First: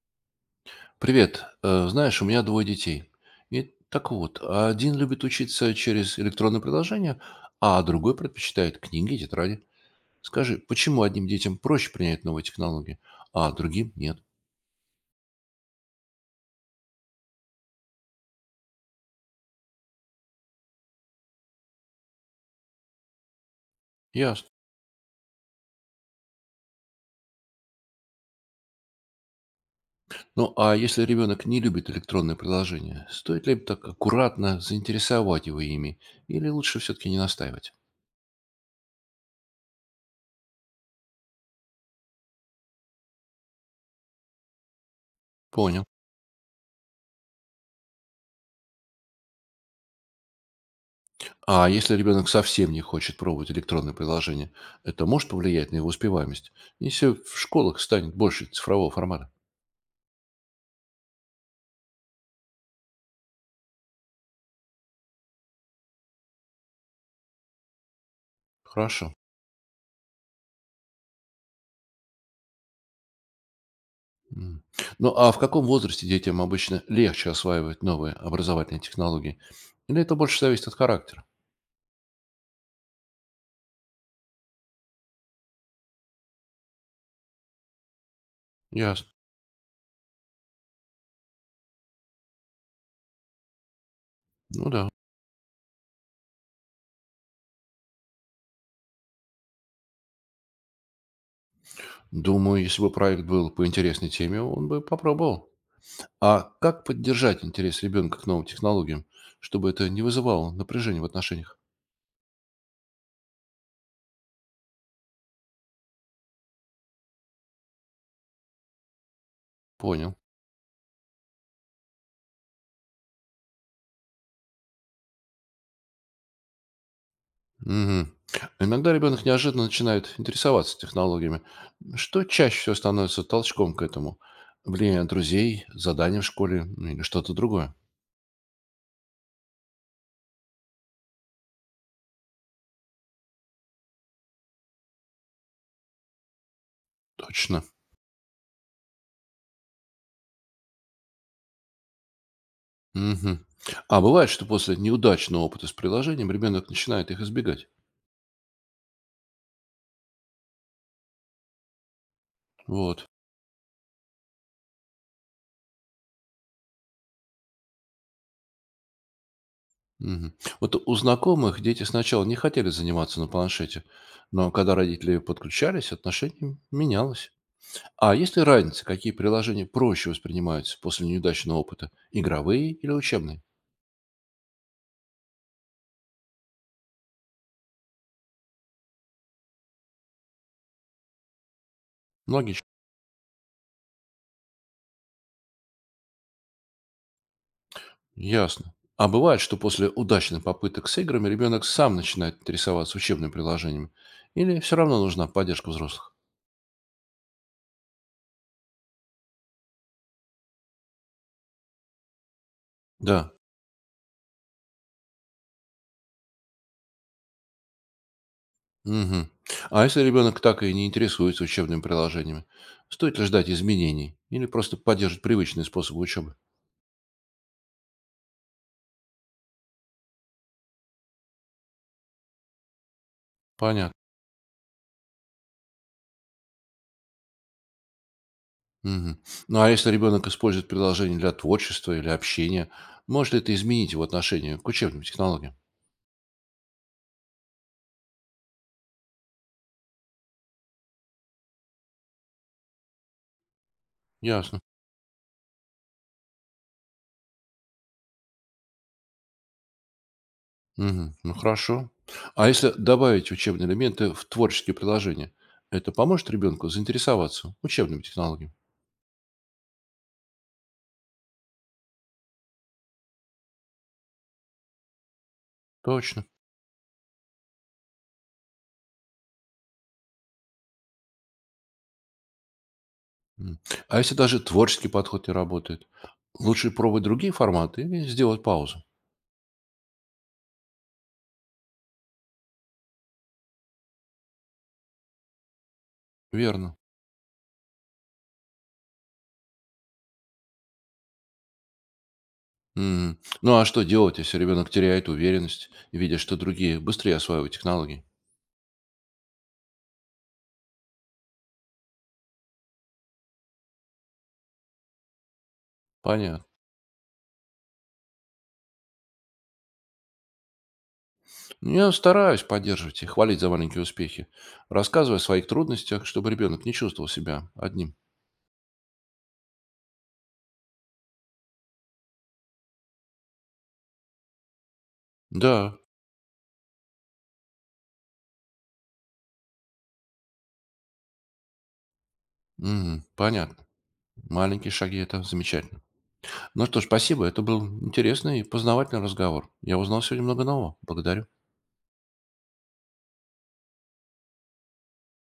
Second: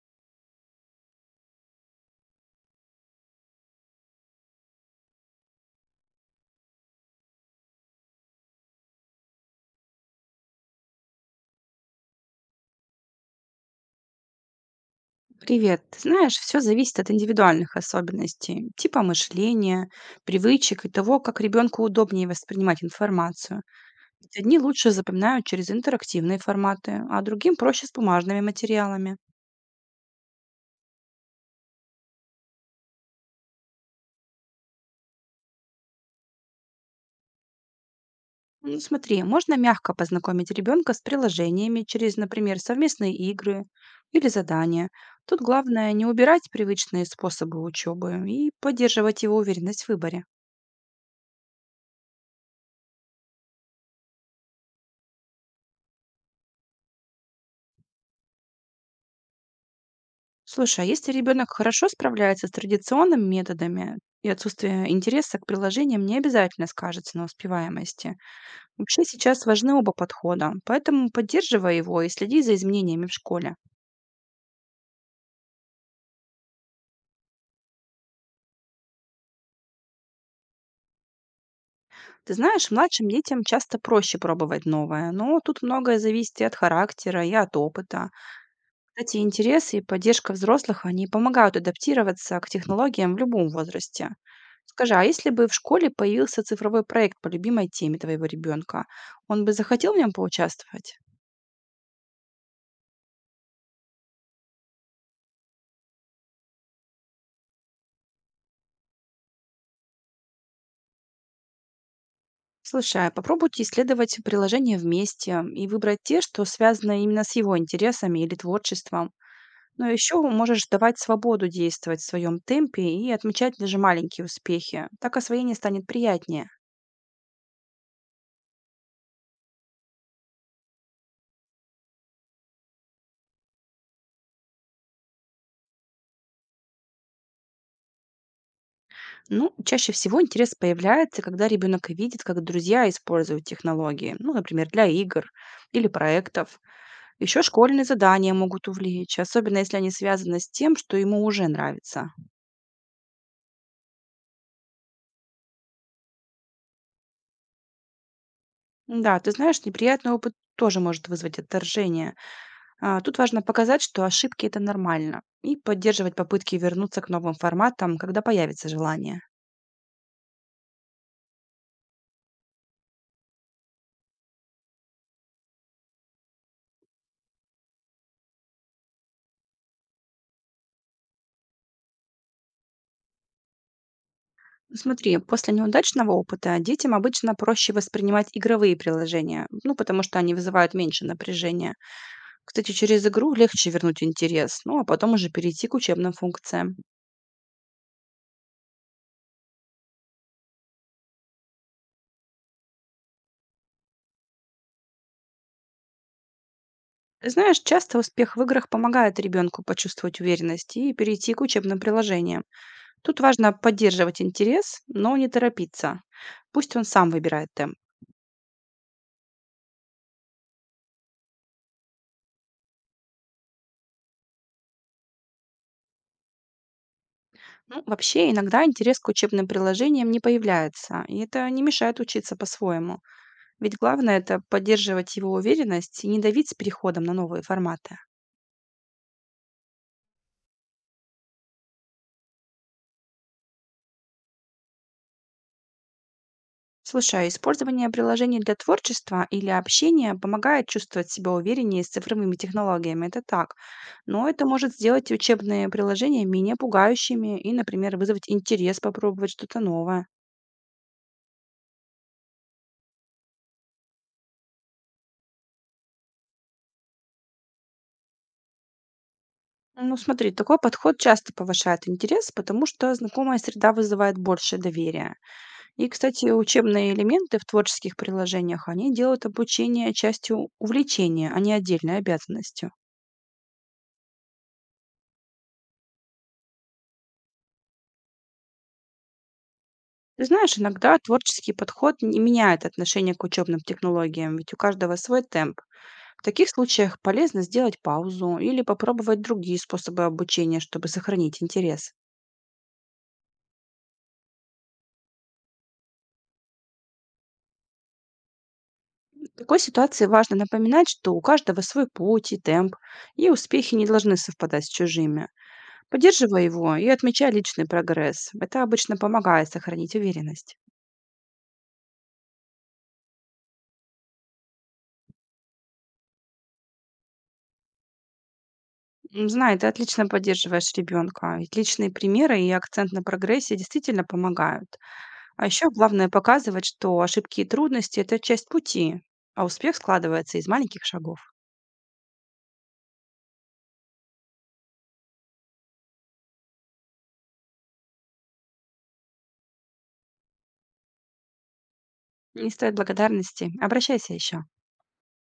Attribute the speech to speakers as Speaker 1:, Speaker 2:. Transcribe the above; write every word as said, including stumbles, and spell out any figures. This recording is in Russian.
Speaker 1: Привет. Э, Знаешь, у меня двое детей. И так вот, один любит учиться через электронные приложения, а другой предпочитает книги и тетради. Скажи, почему одним детям проще принять новые технологии, а другим нет?
Speaker 2: Привет. Ты знаешь, все зависит от индивидуальных особенностей, типа мышления, привычек и того, как ребенку удобнее воспринимать информацию. Ведь
Speaker 1: Ясно.
Speaker 2: одни лучше запоминают через интерактивные форматы, а другим проще с бумажными материалами.
Speaker 1: Ну, а если ребенок не любит электронные приложения, стоит ли так аккуратно заинтересовать его ими, или лучше все-таки не настаивать?
Speaker 2: Ну, смотри, можно мягко познакомить ребенка с приложениями через, например, совместные игры или задания. Тут
Speaker 1: Понял.
Speaker 2: главное не убирать привычные способы учебы и поддерживать его уверенность в выборе.
Speaker 1: А если ребенок совсем не хочет пробовать электронные приложения, это может повлиять на его успеваемость? Если в школах станет больше цифрового формата?
Speaker 2: Слушай, а если ребенок хорошо справляется с традиционными методами, и отсутствие интереса к приложениям не обязательно скажется на успеваемости. Вообще
Speaker 1: Хорошо.
Speaker 2: сейчас важны оба подхода, поэтому поддерживай его и следи за изменениями в школе.
Speaker 1: М. Ну, а в каком возрасте детям обычно легче осваивать новые образовательные технологии? Или это больше зависит от характера?
Speaker 2: Ты знаешь, младшим детям часто проще пробовать новое, но тут многое зависит и от характера, и от опыта.
Speaker 1: Ясно.
Speaker 2: Эти интересы и поддержка взрослых, они помогают адаптироваться к технологиям в любом возрасте.
Speaker 1: Ну да.
Speaker 2: Скажи, а если бы в школе появился цифровой проект по любимой теме твоего ребенка, он бы захотел в нем поучаствовать?
Speaker 1: Думаю, если бы проект был по интересной теме, он бы попробовал. А как поддержать интерес ребенка к новым технологиям, чтобы это не вызывало напряжения в отношениях?
Speaker 2: Слушай, а попробуйте исследовать приложения вместе и выбрать те, что связаны именно с его интересами или творчеством. Но
Speaker 1: Понял.
Speaker 2: еще можешь давать свободу действовать в своем темпе и отмечать даже маленькие успехи. Так освоение станет приятнее.
Speaker 1: Мгм. Иногда ребенок неожиданно начинает интересоваться технологиями. Что чаще всего становится толчком к этому? Влияние друзей, задания в школе, ну, или что-то другое?
Speaker 2: Ну, чаще всего интерес появляется, когда ребенок видит, как друзья используют технологии, ну, например, для игр или проектов. Еще
Speaker 1: Точно.
Speaker 2: школьные задания могут увлечь, особенно если они связаны с тем, что ему уже нравится.
Speaker 1: Мгм. А бывает, что после неудачного опыта с приложением ребенок начинает их избегать.
Speaker 2: Да, ты знаешь, неприятный опыт тоже может вызвать отторжение. А,
Speaker 1: Вот.
Speaker 2: Тут важно показать, что ошибки это нормально, и поддерживать попытки вернуться к новым форматам, когда появится желание.
Speaker 1: Мгм. Вот у знакомых дети сначала не хотели заниматься на планшете, но когда родители подключались, отношение менялось. А есть ли разница, какие приложения проще воспринимаются после неудачного опыта? Игровые или учебные?
Speaker 2: Смотри, после неудачного опыта детям обычно проще воспринимать игровые приложения, ну, потому что они вызывают меньше напряжения.
Speaker 1: Многие. щ-
Speaker 2: Кстати, через игру легче вернуть интерес, ну, а потом уже перейти к учебным функциям.
Speaker 1: Ясно. А бывает, что после удачных попыток с играми ребенок сам начинает интересоваться учебными приложениями? Или все равно нужна поддержка взрослых?
Speaker 2: Знаешь, часто успех в играх помогает ребенку почувствовать уверенность и перейти к учебным приложениям. Тут
Speaker 1: Да.
Speaker 2: важно поддерживать интерес, но не торопиться. Пусть он сам выбирает темп.
Speaker 1: Мгм. А если ребенок так и не интересуется учебными приложениями, стоит ли ждать изменений или просто поддерживать привычные способы учебы?
Speaker 2: Ну, вообще, иногда интерес к учебным приложениям не появляется, и это не мешает учиться по-своему. Ведь
Speaker 1: Понятно.
Speaker 2: главное — это поддерживать его уверенность и не давить с переходом на новые форматы.
Speaker 1: Мгм. Ну, а если ребенок использует приложение для творчества или общения, может ли это изменить его отношение к учебным технологиям?
Speaker 2: Слушай, а использование приложений для творчества или общения помогает чувствовать себя увереннее с цифровыми технологиями, это так. Но это
Speaker 1: Ясно.
Speaker 2: может сделать и учебные приложения менее пугающими и, например, вызвать интерес попробовать что-то новое.
Speaker 1: Мгм. Ну хорошо. А если добавить учебные элементы в творческие приложения, это поможет ребенку заинтересоваться учебными технологиями?
Speaker 2: Ну, смотри, такой подход часто повышает интерес, потому что знакомая среда вызывает больше доверия. И,
Speaker 1: Точно.
Speaker 2: кстати, учебные элементы в творческих приложениях, они делают обучение частью увлечения, а не отдельной обязанностью.
Speaker 1: М. А если даже творческий подход не работает, лучше пробовать другие форматы или сделать паузу?
Speaker 2: Ты знаешь, иногда творческий подход не меняет отношение к учебным технологиям, ведь у каждого свой темп. В таких
Speaker 1: Верно.
Speaker 2: случаях полезно сделать паузу или попробовать другие способы обучения, чтобы сохранить интерес.
Speaker 1: М. Ну а что делать, если ребенок теряет уверенность, видя, что другие быстрее осваивают технологии?
Speaker 2: В такой ситуации важно напоминать, что у каждого свой путь и темп, и успехи не должны совпадать с чужими. Поддерживай
Speaker 1: Понятно.
Speaker 2: его и отмечай личный прогресс. Это обычно помогает сохранить уверенность.
Speaker 1: Ну, я стараюсь поддерживать и хвалить за маленькие успехи, рассказывая о своих трудностях, чтобы ребенок не чувствовал себя одним.
Speaker 2: М, Знаю, ты отлично поддерживаешь ребенка, ведь личные примеры и акцент на прогрессе действительно помогают. А еще
Speaker 1: Да.
Speaker 2: главное показывать, что ошибки и трудности — это часть пути, а успех складывается из маленьких шагов.
Speaker 1: М, понятно. Маленькие шаги– это замечательно. Ну что ж, спасибо. Это был интересный и познавательный разговор. Я узнал сегодня много нового. Благодарю.
Speaker 2: Не стоит благодарности, обращайся еще.